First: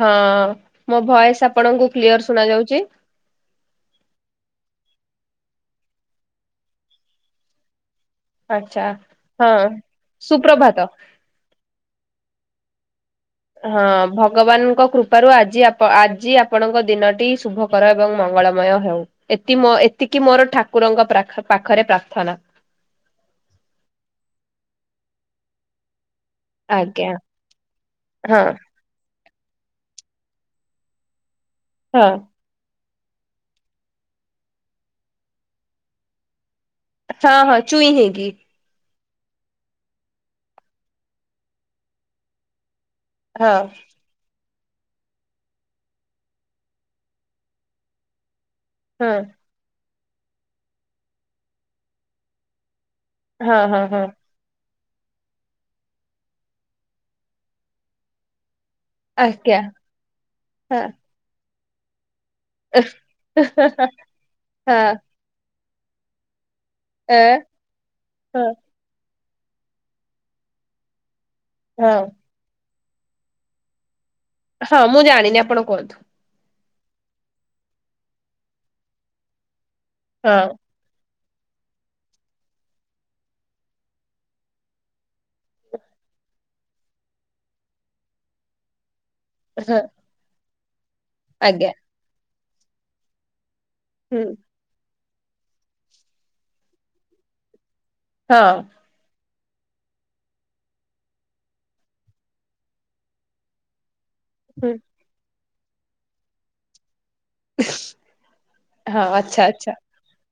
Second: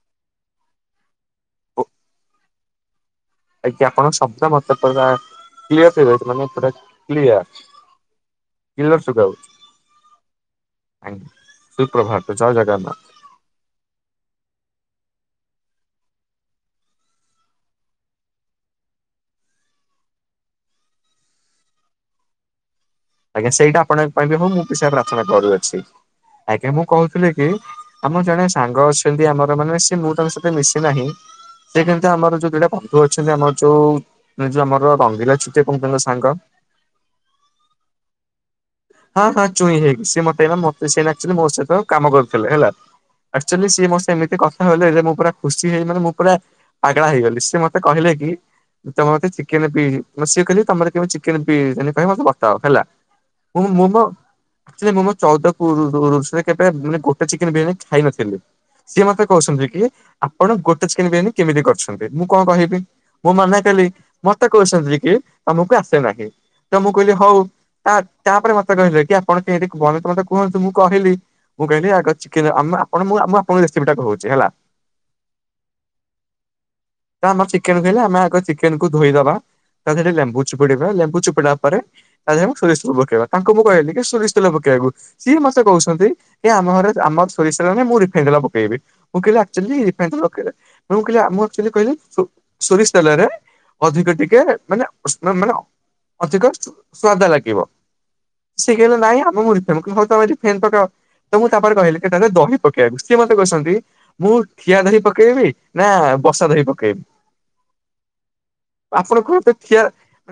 ହଁ ମୋ ଭଏସ ଆପଣଙ୍କୁ କ୍ଲିୟର ଶୁଣା ଯାଉଛି? ଆଜ୍ଞା ଆପଣ ଶବ୍ଦ ମତେ ପୁରା କ୍ଲିଅର ଶୁଭୁଛି ମାନେ ପୁରା କ୍ଲିଅର। ଆଚ୍ଛା କିଲର ସୁଖାଉଛି ହଁ। ସୁପ୍ରଭାତ ଆଞ ସୁପ୍ରଭାତ। ଜୟ ଜଗନ୍ନାଥ। ହଁ ଭଗବାନଙ୍କ କୃପାରୁ ଆଜି ଆପ ଆଜି ଆପଣଙ୍କ ଦିନଟି ଶୁଭକରାଗମ ମଙ୍ଗଳମୟ ହେଉ ଏତି ମୋ ଏତିକି ମୋର ଠାକୁରଙ୍କ ପ୍ରାଖ ପାଖରେ ପ୍ରାର୍ଥନା। ଆଜ୍ଞା ସେଇଟା ଆପଣଙ୍କ ପାଇଁ ବି ମୁଁ ପସୟରେ ପ୍ରାର୍ଥନା କରୁଅଛି। ଆଜ୍ଞା ମୁଁ କହୁଥିଲି କି ଆମ ଜଣେ ହଁ ସାଙ୍ଗ ଅଛନ୍ତି ଆମର ମାନେ ସେ ମୁଁ ତାଙ୍କ ସହିତ ମିଶି ନାହିଁ ସେ କେମତି ହଁ ଆମର ଯୋଉ ଦିଟା ବନ୍ଧୁ ଅଛନ୍ତି ଆମର ଯୋଉ ଯୋଉ ଆମର ରଙ୍ଗିଲା ଛୁଟିଆ କଛନ୍ତିଙ୍କ ସାଙ୍ଗ ହଁ ହଁ ଚୁଇଁ ହେଇ କି। ହଁ ହଁ ଚୁଇଁ ହେଇକି ସେ ମତେ ନା ମତେ ସେ ନା ଆକ୍ଚୁଲି ମୋ ସହିତ କାମ କରୁଥିଲେ ହେଲା। ହଁ ଆକ୍ଚୁଆଲି ସିଏ ମୁଁ ସେମିତି କ କଥା କହିଲେ ଯେ ମୁଁ ପୁରା ଖୁସି ହେଇ ମାନେ ମୁଁ ପୁରା ପାଗଳା ହେଇଗଲି ସେ ମତେ କହିଲେ କି ହଁ ତମରତ ଚିକେନ ପିିଏ ସିଏ କହିଲେ କି ତମର କେ ଚିକେନ ପିସ୍ ପାଇଁ ମତେ ବତା ହବ ହେଲା। ହଁ ମୁଁ ହଁ ମୁଁ ମୋ ହଁ। ମୁଁ ମୋ ଚଉଦ ପୁରୁଷ ପୁରୁଷରେ କେବେ ମାନେ ଗୋଟେ ଚିକେନ ବିରିୟାନୀ ଖାଇନଥିଲି। ସିଏ ମତେ ଆଜ୍ଞା କହୁଛନ୍ତି କି ଆପଣ ଗୋଟେ ହଁ ଚିକେନ୍ ବିରୀୟାନି କେମିତି କରୁଛନ୍ତି? ମୁଁ କଣ କହିବି ମୁଁ ମନା କଲି ମତେ ହଁ କହୁଛନ୍ତି କି ତମକୁ ଆସେ ନାହିଁ। ତ ମୁଁ କହିଲି ଏ ହଉ ତା ହଁ ତାପରେ ମତେ କହିଲେ କି ଆପଣ କେ ଟିକେ ଭଲକି ମତେ କୁହନ୍ତୁ ମୁଁ କହିଲି ମୁଁ କହିଲି ହଁ ଆଗ ଚିକେନ ଆମ୍ ଆପଣ ମୁ ଆପଣଙ୍କ ରେସିପିଟା କହୁଛି ହେଲା। ହଁ ମୁଁ ଜାଣିନି ଆପଣ କୁହନ୍ତୁ। ତ ଆମ ଚିକେନ କହିଲେ ଆମେ ଆଗ ଚିକେନକୁ ଧୋଇଦବା ତା ଦେହରେ ଟିକେ ଲେମ୍ବୁ ହଁ ଚୁପୁଡିବା ଲେମ୍ବୁ ଚୁପ୍ ତାପରେ ତା ଦେହରେ ମୁଁ ସୋରିସ୍ ପକୋଉ ପକେଇବା ତାଙ୍କୁ ମୁଁ କହିଲି କି ସୋରିଷ ତେଲ ପକେଇବାକୁ ସିଏ ମତେ କହୁଛନ୍ତି ଏ ଆମ ଘରେ ଆମର ସୋରିଷ ତେଲ ନାହିଁ ମୁଁ ରିଫ୍ [unintelligible] ପକେଇବେ ମୁଁ କହିଲି ହଁ ଆକ୍ଚୁଆଲି ତାଙ୍କର [unintelligible] ନା ମୁଁ କହିଲି ଆମର ଆଜ୍ଞା ଆକ୍ଚୁଆଲି କହିଲେ ସୋରିଷ ତେଲରେ ଅଧିକ ହୁଁ ଟିକେ ମାନେ ମାନେ ଅଧିକ ସୁଆଦ ଲାଗିବ। ହଁ ଶିଖିଲେ ନାହିଁ ଆପ୍ ମୁ ମୁଢ଼ି ଫେମ୍ ମେ ଫେନ୍ ପକାଅ ତ ମୁଁ ତାପରେ କହିଲି କି ଏତରେ ଦହି ପକେଇବାକୁ ସିଏ ମୋତେ କହୁଛନ୍ତି ମୁଁ ହୁଁ। ଠିଆ ଦହି ପକେଇବି ନା ବସା ଦହି ପକେଇବି? ହଁ ଆପଣ କଣ ଆଚ୍ଛା ତ ଆଚ୍ଛା। କ୍ୟା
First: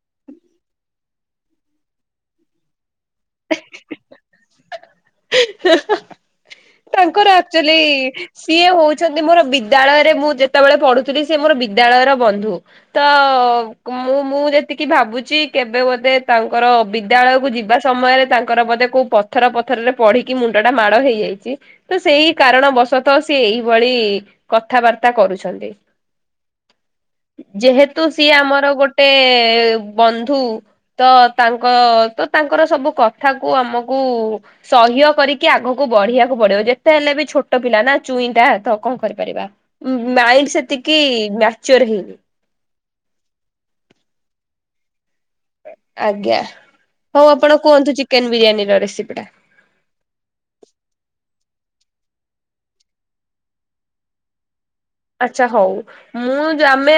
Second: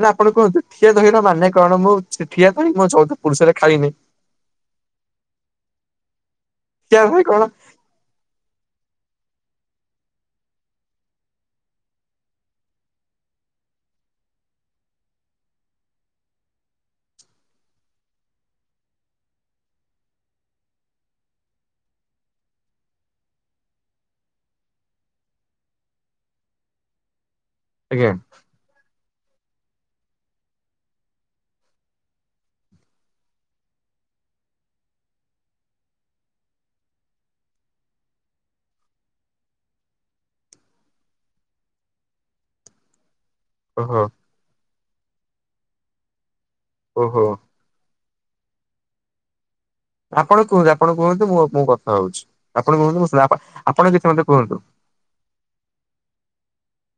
ନା ଆପଣ କୁହନ୍ତୁ ଠିଆ ଦହିର ମାନେ କଣ ମୁଁ ଠିଆ ଦହି ମୋ ଚଉଦ ପୁରୁଷରେ ଖାଇନି। [unintelligible] ଠିଆ ଦହି ତାଙ୍କର କଣ ଆକ୍ଚୁଆଲି ସିଏ ହଉଛନ୍ତି ମୋର ବିଦ୍ୟାଳୟରେ ମୁଁ ଯେତେବେଳେ ପଢୁଥିଲି ସେ ମୋର ବିଦ୍ୟାଳୟର ବନ୍ଧୁ ତ କ ମୁଁ ମୁଁ ଯେତିକି ଭାବୁଛି କେବେ ବୋଧେ ତାଙ୍କର ବିଦ୍ୟାଳୟକୁ ଯିବା ସମୟରେ ତାଙ୍କର ବୋଧେ କୋଉ ପଥର ପଥରରେ ପଢିକି ମୁଣ୍ଡଟା ମାଡ଼ ହେଇଯାଇଛି। ତ ସେଇ କାରଣବଶତଃ ସିଏ ଏଇଭଳି କଥାବାର୍ତ୍ତା କରୁଛନ୍ତି। ଯେହେତୁ ଆଜ୍ଞା ସିଏ ଆମର ଗୋଟ୍ ଏ ବନ୍ଧୁ ତ ତାଙ୍କ ତ ତାଙ୍କର ସବୁ କଥା କୁ ଆମକୁ ସହ୍ୟ କରିକି ଆଗକୁ ବଢିବାକୁ ପଡିବ ଯେ ହେଲେ ବି ଛୋଟ ପିଲା ନା ଚୁଇଁଟା ତ କଣ କରିପାରିବା ମାଇଣ୍ଡ ସେତିକି ମ୍ୟାଚୋର୍ ହେନି [inaudible] ଓ ହୋ। ଆଜ୍ଞା ଓହୋ ହଉ ଆପଣ କୁହନ୍ତୁ ଚିକେନ ବିରିୟାନୀ ର ରେସିପି ଟା। ଆପଣ କୁହନ୍ତୁ ଆପଣ କୁହନ୍ତୁ ମୁଁ ମୁଁ କଥା ହଉଛି ଆପଣ କୁହନ୍ତୁ ଆପଣ ଦେଖି ମତେ କୁହନ୍ତୁ ଆଚ୍ଛା ହଉ ମୁଁ ଆମେ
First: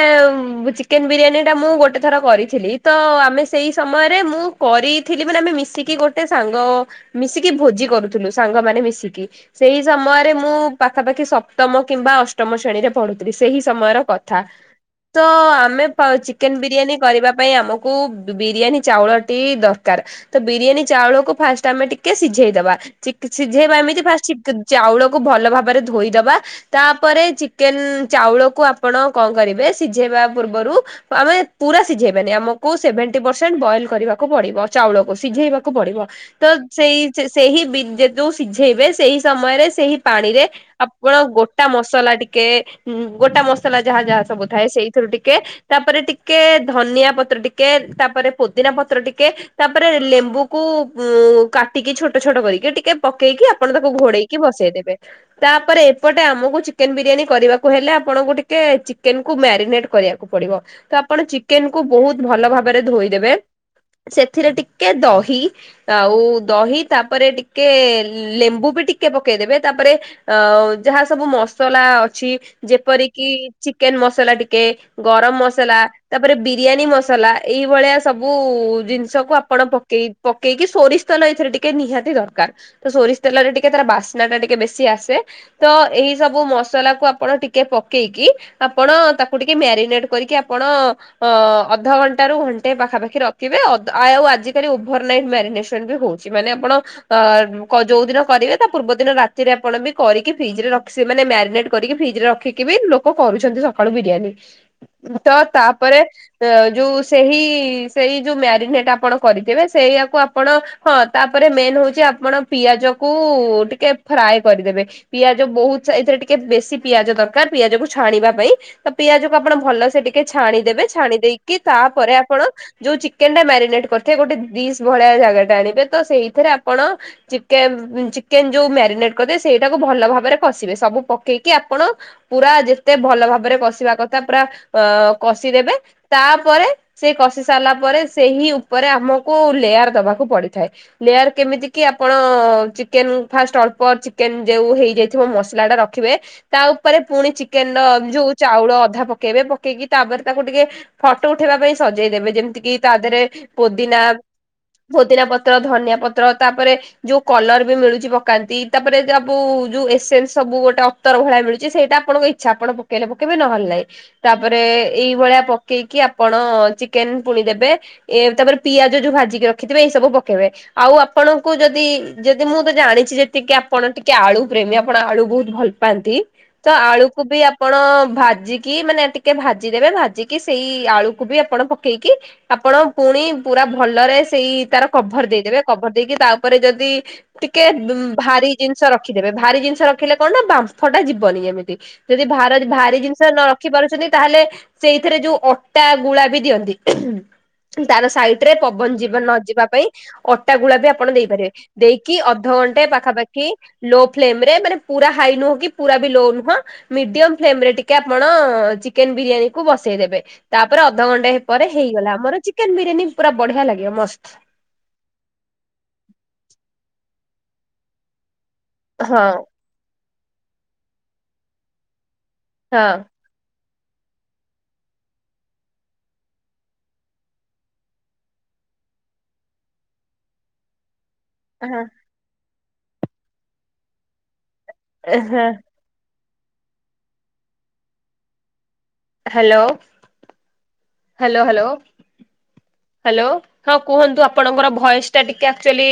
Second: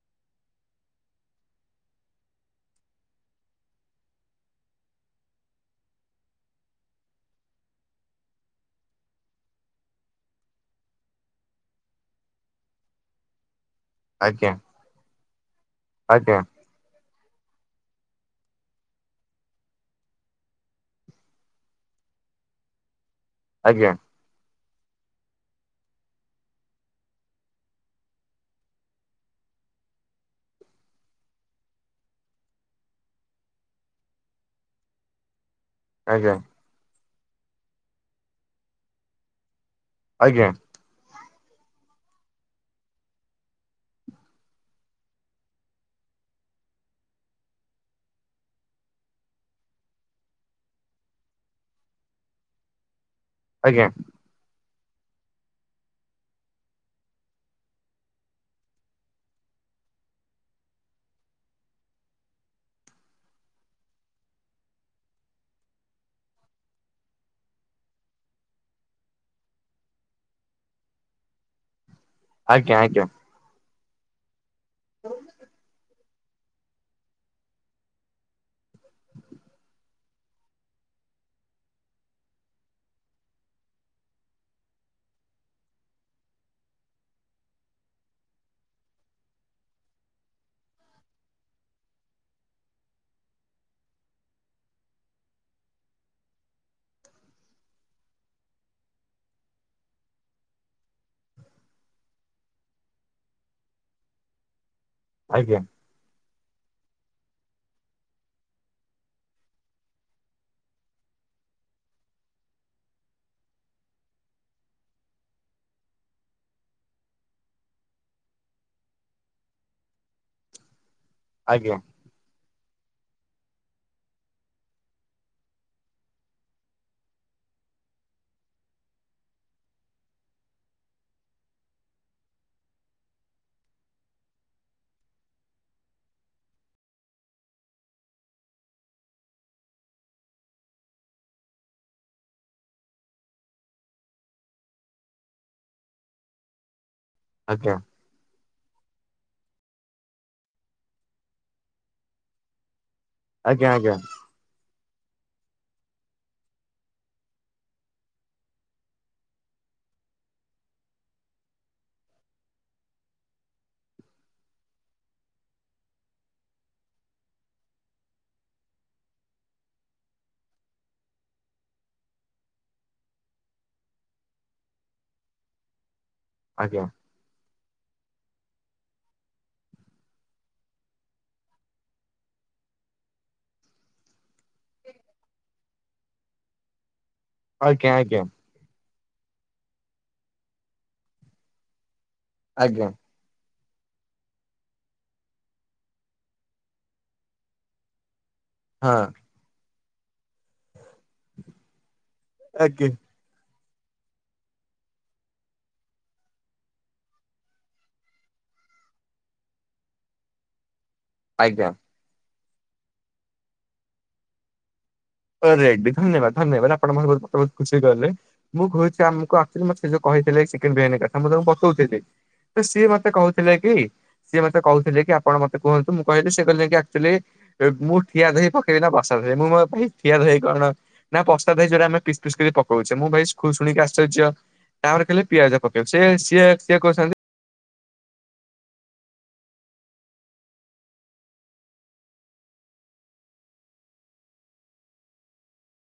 ଚିକେନ ବିରିୟାନୀଟା ମୁଁ ଗୋଟେ ଥର କରିଥିଲି ତ ତ ଆମେ ସେଇ ସମୟରେ ମୁଁ କରିଥିଲି ମାନେ ଆମେ ମିଶିକି ଗୋଟେ ସାଙ୍ଗ ମିଶିକି ଭୋଜି କରୁଥିଲୁ ସାଙ୍ଗମାନେ ମିଶିକି ସେଇ ସମୟରେ ମୁଁ ପାଖାପାଖି ସପ୍ତମ କିମ୍ବା ଅଷ୍ଟମ ସ ଶ୍ରେଣୀରେ ପଢ଼ୁଥିଲି ସେହି ସମୟର କଥା ଆଜ୍ଞା ତ ଆମେ ପା ଆଜ୍ଞା ଚିକେନ ବିରିୟାନୀ କରିବା ପାଇଁ ଆମକୁ ବିରିୟାନୀ ଚାଉଳ ଟି ଦରକାର ତ ବିରିୟାନୀ ଚାଉଳକୁ ଫାଷ୍ଟ ଆମେ ଟି କେ ସିଝେଇଦବା। ସିଝେଇବା ଆଜ୍ଞା ଏମିତି ଫାଷ୍ଟ ଚାଉଳକୁ ଭଲ ଭାବରେ ଧୋଇଦବା ତାପରେ ଚି ଚିକେନ ଚାଉଳକୁ ଆପଣ କଣ କରିବେ ସିଝେଇବା ପୂର୍ବରୁ ଆମେ ପୁରା ସିଝେଇବାନି ଆମ କୁ ସେଭେଣ୍ଟି ପରସେଣ୍ଟ ବଏଲ କରିବାକୁ ପଡିବ ଚାଉଳକୁ ସିଝେଇବାକୁ କୁ ପଡିବ ଆଜ୍ଞା ତ ସେ ସେହି ଯଉ ସିଝେଇବେ ସେଇ ସମୟରେ ସେହି ପାଣିରେ ଆଜ୍ଞା ଆପଣ ଗୋଟା ମସଲା ଟି ଟିକେ ଗୋଟା ମସଲା ଯାହା ଯାହା ସବୁ ଥାଏ ସେଇଥିରୁ ଟିକେ ତାପରେ ଟିକେ ଧନିଆ ପ ଟିକେ ତାପରେ ପୋଦିନା ପତ୍ର ଟିକେ ତାପରେ ଲେମ୍ବୁକୁ ଉ କାଟିକି ଛୋଟ ଛୋଟ ଟିକେ ପକେଇକି ଆପଣ ଆଜ୍ଞା ତାକୁ ଘୋଡେଇକି ବସେଇ ଦେବେ ତାପରେ ଏପଟେ ଆମକୁ ଚିକେନ ବିରିୟାନି କରିବାକୁ ହେଲେ ଆପଣଙ୍କୁ ଟିକେ ଚିକେନ କୁ ମ୍ୟାରିନେଟ କରିବାକୁ ପଡିବ ତ ଆପଣ ଚିକେନ କୁ ବହୁତ ଭଲ ଭାବରେ ଧୋଇଦେବେ। ସେଥିରେ ଟିକେ ଦହି ଆଉ ଦହି ତାପରେ ଟିକେ ଲେମ୍ବୁ ବି ଟିକେ ପକେଇଦେବେ ତାପରେ ଅ ଯାହା ସବୁ ମସଲା ଅ ଅଛି ଆଜ୍ଞା ଆଜ୍ଞା ଯେପର କିି ଚିକେନ ମସଲା ଟିକେ ଗରମ ମସଲା ତାପରେ ବିରିୟାନୀ ମସଲା ଏଇଭଳିଆ ସବୁ ଜିନିଷକୁ ଆପଣ ପକେଇ ପକେଇକି ସୋରିଷ ତେଲ ଏଥିରେ ଟିକେ ନିହାତି ଦରକାର ତ ସୋରିଷ ତେଲରେ ଟିକେ ତାର ବାସ୍ନା ଟା ଟିକେ ବେଶୀ ଆସେ ତ ଏଇ ସବୁ ମ ମସଲାକୁ ଆପଣ ଟିକେ ପକେଇକି ଆପଣ ତାକୁ ଟିକେ ମ୍ୟାରିନେଟ କରିକି ଆପଣ ଅ ଅଧଘଣ୍ଟାରୁ ର ଘଣ୍ଟେ ପାଖାପାଖି ରଖିବେ ଆଉ ଆଜିକାଲି ଓଭର ନେଟ୍ ମ୍ୟାରିନେସନ ବି ହଉଛି ମାନେ ଆପଣ ଯୋଉ ଦିନ କରିବେ ତା ପୂର୍ବ ଦିନ ରାତିରେ ଆପଣ ବି କରିକି ଫ୍ରିଜରେ ରଖି ସେ ମାନେ ମ୍ୟାରିନେଟ କରିକି ଫ୍ରିଜ ରେ ରଖିକି ବି ଲୋକ କରୁଛନ୍ତି ସକାଳୁ ବିରିୟାନୀ ତ ଆଜ୍ଞା ତାପରେ ଯୋଉ ସେହି ସେଇ ଯୋଉ ମ୍ୟାରିନେଟ ଆପଣ କରିଥିବେ ସେଇଆକୁ ଆପଣ ହଁ ତାପରେ ମେନ୍ ହଉଛି ଆପଣ ପିଆଜ କୁ ଟିକେ ଫ୍ରାଏ କରିଦେବେ ପିଆଜ ବହୁତ ଏଥିରେ ଟି ଟିକେ ବେଶୀ ପିଆଜ ଦରକାର ପିଆଜ କୁ ଛାଣିବା ପାଇଁ ତ ପିଆଜକୁ ଆପଣ ଭଲସେ ଟିକେ ଛାଣିଦେବେ। ଛାଣି ଦେଇେଇକି ଆଜ୍ଞା ତାପରେ ଆପଣ ଯୋଉ ଚିକେନ ଟା ମ୍ୟାରିନେଟ କରିେ ଗୋଟେ ଡିଶ ଭଳିଆ ଜାଗା ଟା ଆଣିବେ, ତ ସେଇଥିରେ ଆପଣ ଚିକେନ୍ ଚିକେନ ଯୋଉ ମ୍ୟାରିନେଟ କରିଥିବେ ସେଇଟାକୁ ଭଲ ଭାବରେ କଷିବେ ସବୁ ପକେ ପକେଇକି ଆପଣ ପୁରା ଯେତେ ଭଲ ଭାବରେ କଷିବା କଥା ପୁରା କଷିଦେବେ ତା ତାପରେ ସେ କଷି ସାରିଲା ପରେ ସେହି ଉପରେ ଆମକୁ ଲେୟାର ଦବାକୁ ପଡିଥାଏ। ଲେ କେମିତି କି ଆପଣ ଚିକେନ୍ ଫାର୍ଷ୍ଟ ଅଳ୍ପ ଚିକେନ୍ ଯେଉ ହେଇଯାଇଥିବ ମସଲାଟା ର ରଖିବେ ତା ଉପରେ ପୁଣି ଆଜ୍ଞା ଚିକେନର ଯୋଉ ଚାଉଳ ଅଧା ପକେଇବେ ପକେଇକି ତାପରେ, ତାକୁ ଟିକେ ଫଟୋ ଉଠେଇବା ପାଇଁ ସଜେଇଦେବେ ଯେମିତି କିି ତା ଧେରେ ଆଜ୍ଞା ଆଜ୍ଞା ଆଜ୍ଞା ପୋଦିନା। ପୋଦିନା ପତ୍ର, ଧନିଆ ପତ୍ର ତାପରେ ଯୋଉ କଲର ବି ମିଳୁଛି ପକାନ୍ତି ତାପରେ ସବୁ ଯୋଉ [unintelligible] ସବୁ। ଅତର ଭଳିଆ ମିଳୁଛି ସେଇଟା ଆପଣଙ୍କ ଇଚ୍ଛା ଆପଣ ପକେଇଲେ ପକେଇବେ ନ ହେଲେ ନାହିଁ ତାପରେ ଏଇ ଭଳିଆ ପକେଇ ଆପଣ ଚିକେନ ପୁଣି ଦେବେ ଏ ତାପରେ ପିଆଜ ଯୋଉ ଭାଜିକି ରଖିଥିବେ ଏଇ ସବୁ ପକେଇବେ। ଆଉ ଆପଣଙ୍କୁ ଯଦି ଯଦି ମୁଁ ତ ଜାଣିଛି ଯେତିକି, ଆପଣ ଟିକେ ଆଳୁ ପ୍ରେମୀ ଆପଣ ଆଳୁ ବହୁତ ଭଲ ପାନ୍ତି ତ ଆଳୁକୁ ବି ଆପଣ ଭା ଭାଜିକି ମାନେ ଟିକେ ଭାଜିଦେବେ ଭାଜିକି ସେଇ ଆଳୁକୁ ବି ଆପଣ ପକେଇକି ଆପଣ ପୁଣି ପୁରା ଭଲରେ ସେଇ ତାର କଭର ଦେଇଦେବେ କଭର ଦେଇକି ତା ଉପରେ ଯଦି ଟିକେ ଆଜ୍ଞା ଭାରି ଜିନିଷ ରଖିଦେବେ ଭାରି ଜିନିଷ ରଖିଲେ କଣ ବାମ୍ଫଟା ଯିବନି ଯେମିତି। ଯଦି ଭାର ଆଜ୍ଞା ଆଜ୍ଞା ଭାରି ଜିନିଷ ନ ରଖିପାରୁଛନ୍ତି ତାହେଲେ ସେଇଥିରେ ଯୋଉ ଅଟା ଗୁଳା ବି ଦିଅନ୍ତି। ତାର ସାଇ ଇଡରେ ପବନ ହଁ ଯିବା ନ ଯିବା ପାଇଁ ଅଟା ଗୁଳା ବି ଆପଣ ଦେଇପାରିବେ ଦେଇ କି ଅଧଘଣ୍ଟେ ଆଜ୍ଞା ପାଖାପାଖି ଲୋ ଫ୍ଲେମ ରେ ମାନେ ପୁରା ହାଇ ନୁହଁ କି ପୁରା ବି ଲୋ ନୁହଁ ମିଡିଅମ ଫ୍ଲେମ ରେ ଟିକେ ଆପଣ ଚିକେନ ବିରିୟାନୀ କୁ ବସେଇଦେବେ ତା ତାପରେ ଅଧଘଣ୍ଟେ ଆଜ୍ଞା ପରେ ହେଇଗଲା ଆମର ଚିକେନ ବିରିୟାନୀ ପୁରା ବଢିଆ ଲାଗିବ ମସ୍ତ। ରେଡ୍ଡି ଧନ୍ୟବାଦ ଧନ୍ୟବାଦ ଆପଣ ମାନେ ମୋତେ ବହୁତ ଖୁସି କଲେ ମୁଁ କହୁଛି ଆମକୁ ହଁ ଆସିଲେ ମତେ ସେ ଯୋଉ କହିଥିଲେ ଚିକେନ ବିରିୟାନୀ କଥା ମୁଁ ତାଙ୍କୁ ବତଉଥିଲି ତ ସିଏ ହଁ ମତେ କହୁଥିଲେ କି ସିଏ ମତେ କହୁଥିଲେ କି ଆପଣ ମତେ କୁହନ୍ତୁ ମୁଁ କହିଲି ସେ କହିଲେ କି ଆକ୍ଚୁଆଲି ମୁଁ ଠିଆ ଦହି ପକେଇବି ନା ବସା [unintelligible] ଠିଆ ଦହି କଣ ନା ବସା ଦହି ହଁ ଯୋରା ଆମେ ପିସ୍ ପିସ୍ କରି ପକଉଛେ ମୁଁ ଭାଇ ଶୁଣିକି ଆଶ୍ଚର୍ଯ୍ୟ। ତାପରେ କହିଲି ହଁ ପିଆଜ ପକେଇବ ସେ ସିଏ ସିଏ କହୁଛନ୍ତି ହାଲୋ ହାଲୋ ହାଲୋ ହାଲୋ ହଁ କୁହନ୍ତୁ ଆପଣଙ୍କର ଭଏସ ଟା ଟିକେ ଆକ୍ଚୁଆଲି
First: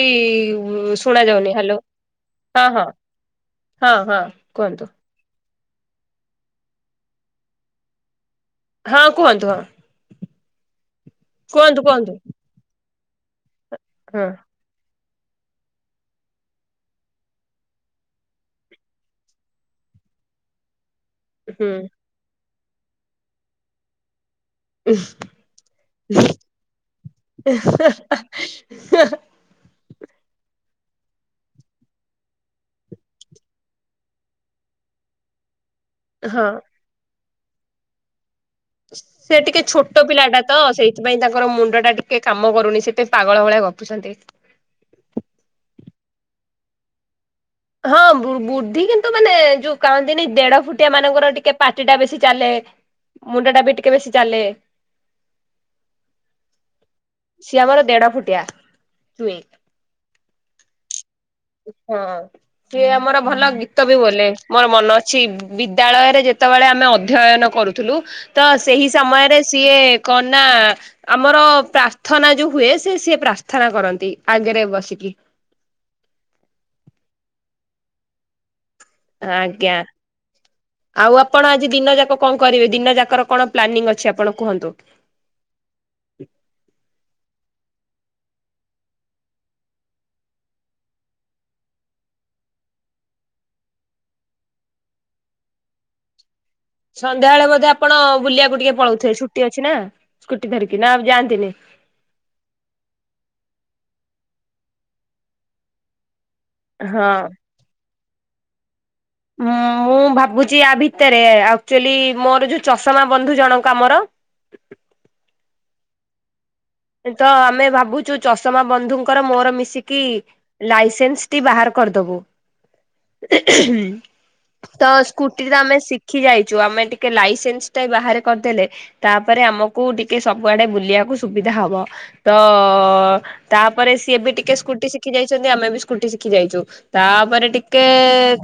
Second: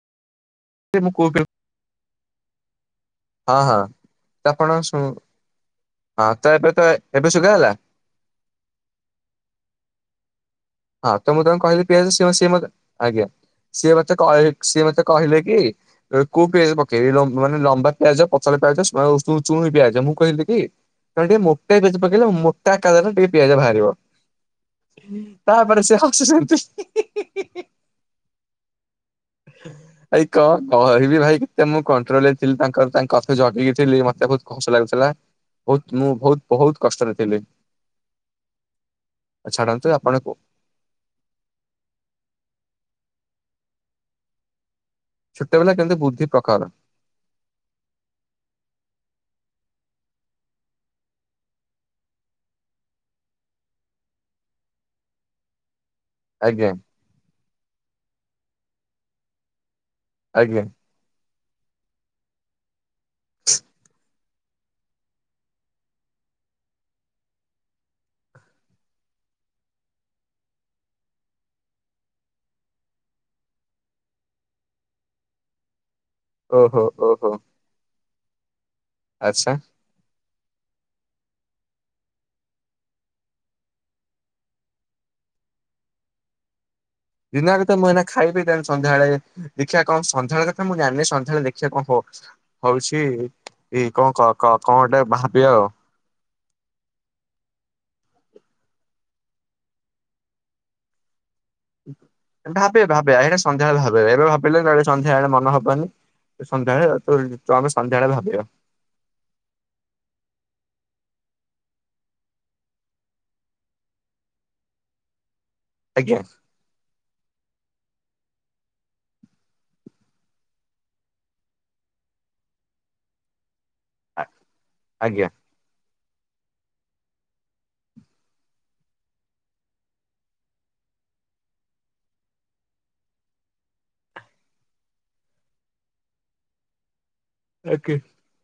ମୁଁ ଶୁଣା କୋଉ ଯାଉନି ହାଲୋ ହଁ - ହଁ -ହଁ ତ ଆପଣ କୁହନ୍ତୁ ଶୁ ହଁ ତ ଏବେ ତ ଏବେ ଶୁଗାଗଲା? ହଁ କୁହନ୍ତୁ ହଁ ହଁ ତ ମୁଁ ତାଙ୍କୁ କୁହନ୍ତୁ କହିଲି ପିଆଜ କୁହନ୍ତୁ ସିଏ ମତେ ସିଏ ମତେ ଆଜ୍ଞା ସିଏ ମତେ ହଁ କଇ ସିଏ ମତେ କହିଲେ କି କୋଉ ପିଆଜ ପକେଇବି ଲୋ ମାନେ ଲମ୍ବା ପିଆଜ ପତଳା ପିଆଜ ଚୁ ଚୁଇଁ ପିଆଜ ମୁଁ କହିଲି କି ତମେ ଟିକେ ହୁଁ ମୋଟା ପିଆଜ ପକେଇଲେ ମୋଟା [unintelligible] ଟିକେ ପିଆଜ ବାହାରିବ। ତାପରେ ସେ ହସୁଛନ୍ତି। ଉଁ ଭାଇ କଣ କହିବି ଭାଇ କେତେ ମୁଁ କଣ୍ଟ୍ରୋଲ ରେ ଥିଲି ତାଙ୍କର ତାଙ୍କ କଥା ଜଗିକି ଥିଲି ମତେ ବହୁତ ହସ ଲାଗୁଥିଲା ବହୁତ ମୁଁ ବହୁତ ହଁ। ବହୁତ କଷ୍ଟରେ ଥିଲି। ସେ ଟିକେ ଛାଡନ୍ତୁ ଛୋଟ ଆପଣ ପିଲାଟା ତ ସେଇଥିପାଇଁ ତାଙ୍କର ମୁଣ୍ଡ ଟା ଟିକେ କାମ କରୁନି ସେ ଏତେ ପାଗଳ ଭଳିଆ ଗପୁଛନ୍ତି। ଛୋଟପିଲା କିନ୍ତୁ ବୁଦ୍ଧି ପ୍ରଖର ହଁ ବୁ ବୁଦ୍ଧି କିନ୍ତୁ ମାନେ ଯୋଉ କହନ୍ତିନି ଦେଢ ଫୁଟିଆ ମାନଙ୍କର ଟିକେ ପାଟି ଟା ବେଶୀ ଚାଲେ। ମୁଣ୍ଡ ଟା ବି ଟିକେ ବେଶି ଚାଲେ ଆଜ୍ଞା ସିଏ ଆମର ଦେଢ ଫୁଟିଆ ଚୁଇଁ ଆଜ୍ଞା। ହଁ ସିଏ ଆମର ଭଲ ଗୀତ ବି ବୋଲେ ମୋର ମନ ଅଛି ବିଦ୍ୟାଳୟରେ ଯେ ଯେତେବେଳେ ଆମେ ଅଧ୍ୟୟନ କରୁଥିଲୁ, ତ ସେହି ସମୟରେ ସିଏ କଣ ନା ଆମର ତ ପ୍ରାର୍ଥନା ଯୋଉ ହୁଏ ସେ ସିଏ ପ୍ରାର୍ଥନା କରନ୍ତି ଆଗରେ ବସିକି। ଓହୋ ଓହୋ। ଆଚ୍ଛା। ଆଜ୍ଞା। ଆଉ ଆପଣ ଆଜି ଦିନ ଯାକ କଣ କରିବେ ଦିନ ଯାକର କଣ ପ୍ଲାନିଂ ଅଛି ଆପଣ କୁହନ୍ତୁ? [inaudible] ଦିନ ଜାକ ତ ମୁଁ ଏଇନା ଖାଇବି ତେଣୁ ସନ୍ଧ୍ୟାବେଳେ ଦେଖିବା କଣ ସନ୍ଧ୍ୟାବେଳେ କଥା ମୁଁ ଜାଣିନି ସନ୍ଧ୍ୟାବେଳେ ଦେଖିବା କଣ ହବ। ହଉଛି ଏଇ କ କ କ କଣ ଗୋଟେ ଭାବିବା ଆଉ। ସନ୍ଧ୍ୟାବେଳେ ବୋଧେ ଆପଣ ବୁଲିବାକୁ ଟିକେ ପଳଉଥିବେ ଛୁଟି ଅଛି ନା ସ୍କୁଟି ଧରିକି ନା ଆଉ ଯାଆନ୍ତି ନି। ଭାବେ ଭାବେ ଏଇଟା ସନ୍ଧ୍ୟାବେଳେ ଭାବେ ଏବେ ଭାବିଲେ କାଳେ ସନ୍ଧ୍ୟାବେଳେ ମନ ହବନି। ସନ୍ଧ୍ୟାବେଳେ ହଁ। ତ ତ ଆମେ ସନ୍ଧ୍ୟାବେଳେ ଭାବିବା। ଆଁ ଓ ମୁଁ ଭାବୁଚି ଆ ଭିତରେ ଆକ୍ଚୁଆଲି ମୋର ଯୋଉ ଚଷମା ବନ୍ଧୁ ଜଣକ ଆମର ଆଜ୍ଞା। ତ ଆମେ ଭାବୁଚୁ ଚଷମା ବନ୍ଧୁଙ୍କର ମୋର ମିଶିକି ଲାଇସେନ୍ସ ଟି ବାହାର କରି ଦବୁ ତ ଆଜ୍ଞା। ସ୍କୁଟି ତ ଆମେ ସି ଶିଖିଯାଇଚୁ ଆମେ ଟିକେ ଲାଇସେନ୍ସ ଟାଏ ବାହାରେ କରିଦେଲେ ତାପରେ ଆମକୁ ଟିକେ ସବୁଆଡେ ବୁଲିବାକୁ ସୁ ବିଧା ହବ ତ ତାପରେ ସିଏ ବି ଟିକେ ସ୍କୁଟି ଶିଖି ଯାଇଛନ୍ତି ଆମେ ବି ସ୍କୁଟି ଶିଖି ଯାଇଛୁ ତାପରେ ଟିକେ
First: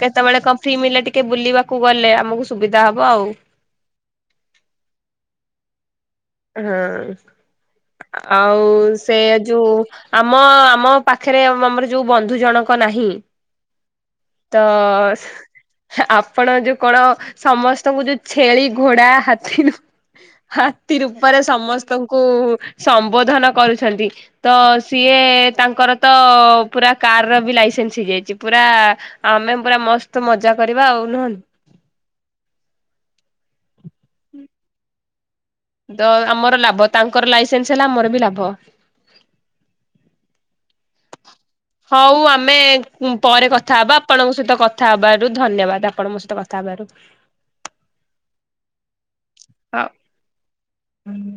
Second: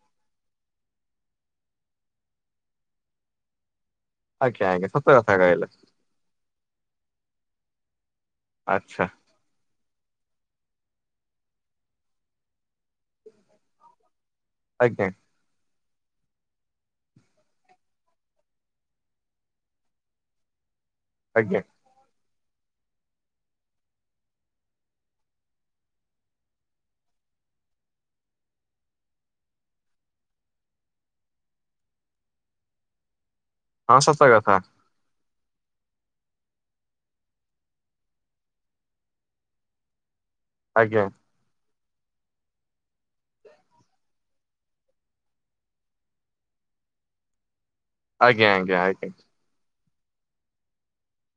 କେ ସେତେବେଳେ କଣ ଫି ମେ ଟିକେ ବୁଲିବାକୁ ଗଲେ ଆମକୁ ସୁବିଧା ହବ ଆଉ। ଆଜ୍ଞା ଆଜ୍ଞା ସତ କଥା କହିଲେ। ହୁଁ ଆଉ ଆଚ୍ଛା ସେଇଆ ଯୋଉ ଆମ ଆମ ପାଖରେ ଆମର ଯୋଉ ବନ୍ଧୁ ଜଣକ ନାହିଁ। ତ ଆଜ୍ଞା ଆପଣ ଯୋଉ କଣ ସମସ୍ତଙ୍କୁ ଯୋଉ ଛେଳି, ଘୋଡା, ହାତୀରୁୁ ହାତୀ ରୂପରେ ଆଜ୍ଞା ସମସ୍ତଙ୍କୁ କୁ ସମ୍ବୋଧନ କରୁଛନ୍ତି ତ ସିଏ ତାଙ୍କର ତ ପୁରା ଆର ବି ଲସେନ୍ସ ହେଇଯାଇଛି ପୁରା ଆମେ ପୁରା ମସ୍ତ ମଜା କରିବା ଆଉ ନୁହଁ। ହଁ ସତ କଥା। ତ ଆମର ଲାଭ ତାଙ୍କର ଲାଇସେନ୍ସ ହେଲା ଆମର ବି ଲାଭ। ଆଜ୍ଞା। ହଉ ଆମେ ପରେ କଥା ହବା ଆପଣଙ୍କ ସହିତ କଥା ହବାରୁ ଧନ୍ୟବାଦ ଆପଣଙ୍କ ମୋ ସହ କଥା ହେଲେ। ବାର। ଆଜ୍ଞା ଆଜ୍ଞା ଆଜ୍ଞା। ହଁ ହଁ।